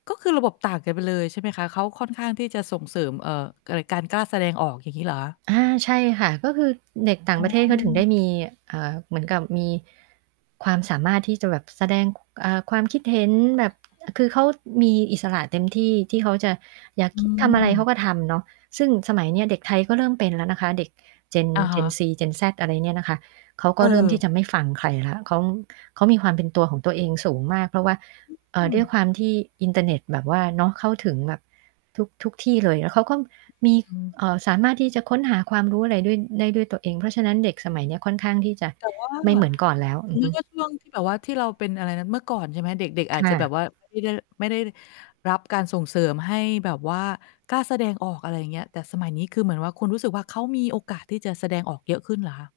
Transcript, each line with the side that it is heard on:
left: ก็คือระบบต่างกันไปเลย ใช่ไหมคะ เขาค่อนข้างที่จะส่งเสริม เอ่อ ก การกล้าแสดงออก อย่างงี้เหรอคะ?
right: อา ใช่ค่ะ ก็คือเด็กต่
left: อ
right: า
left: ๋
right: งประเทศเขาถึงได
left: อ
right: ้มี เอ่อ เหมือนกับ มีความสามารถที่จะแบบแสดง ค เอ่อ ความคิดเห็นแบบ อ คือเขามีอิสระเต็มที่ ที่เขาจะอยาก
left: อ
right: คิดทำอะไร เข
left: ืม
right: าก็ทำเนาะ ซึ่งสมัยเนี้ยเด็กไทยก็เริ่มเป็นแล้วนะคะ เด็ก เจน
left: อะ
right: เ
left: ฮ
right: จน
left: ะ
right: ซี เจนแซด อะไรเนี่ยนะคะ เขาก็เริ่มที่
left: เออ
right: จะไม่ฟังใครแล้ว เขา เขามีความเป็นตัวของตัวเองสูงมาก เพราะว่า เอ
left: อ
right: ่
left: ื
right: อ ด
left: ม
right: ้วยความที่อินเทอร์เน็ตแบบว่า เนาะ เข้าถึงแบบทุก ๆ ที่เลย แล้วเขาก็มี
left: อืม
right: เอ่อ สามารถที่จะค้นหาความรู้อะไรด้วย ได้ด้วยตัวเอง เพราะฉะนั้น เด็กสมัยเนี้ยค่อนข้างที่จะ
left: แต่ว่า
right: ไม่เหมือนก่อนแล้ว
left: ส
right: อื
left: ม
right: อ
left: ม
right: ฮ
left: ต
right: ึ
left: ิว่าช่วงที่ แบบว่าที่เราเป็น อะไรนะ เมื่อก่อน ใช่ไหม เด็ก ๆ หรืออ
right: ค
left: าจ
right: ่
left: จะแบบ
right: ะ
left: ว่า ไม่ได้ ไม่ได้รับการส่งเสริมให้แบบว่ากล้าแสดงออก อะไรอย่างเงี้ย แต่สมัยนี้คือเหมือนว่าคุณรู้สึกว่า เขามีโอกาสที่จะแสดงออกเยอะขึ้นเหรอคะ?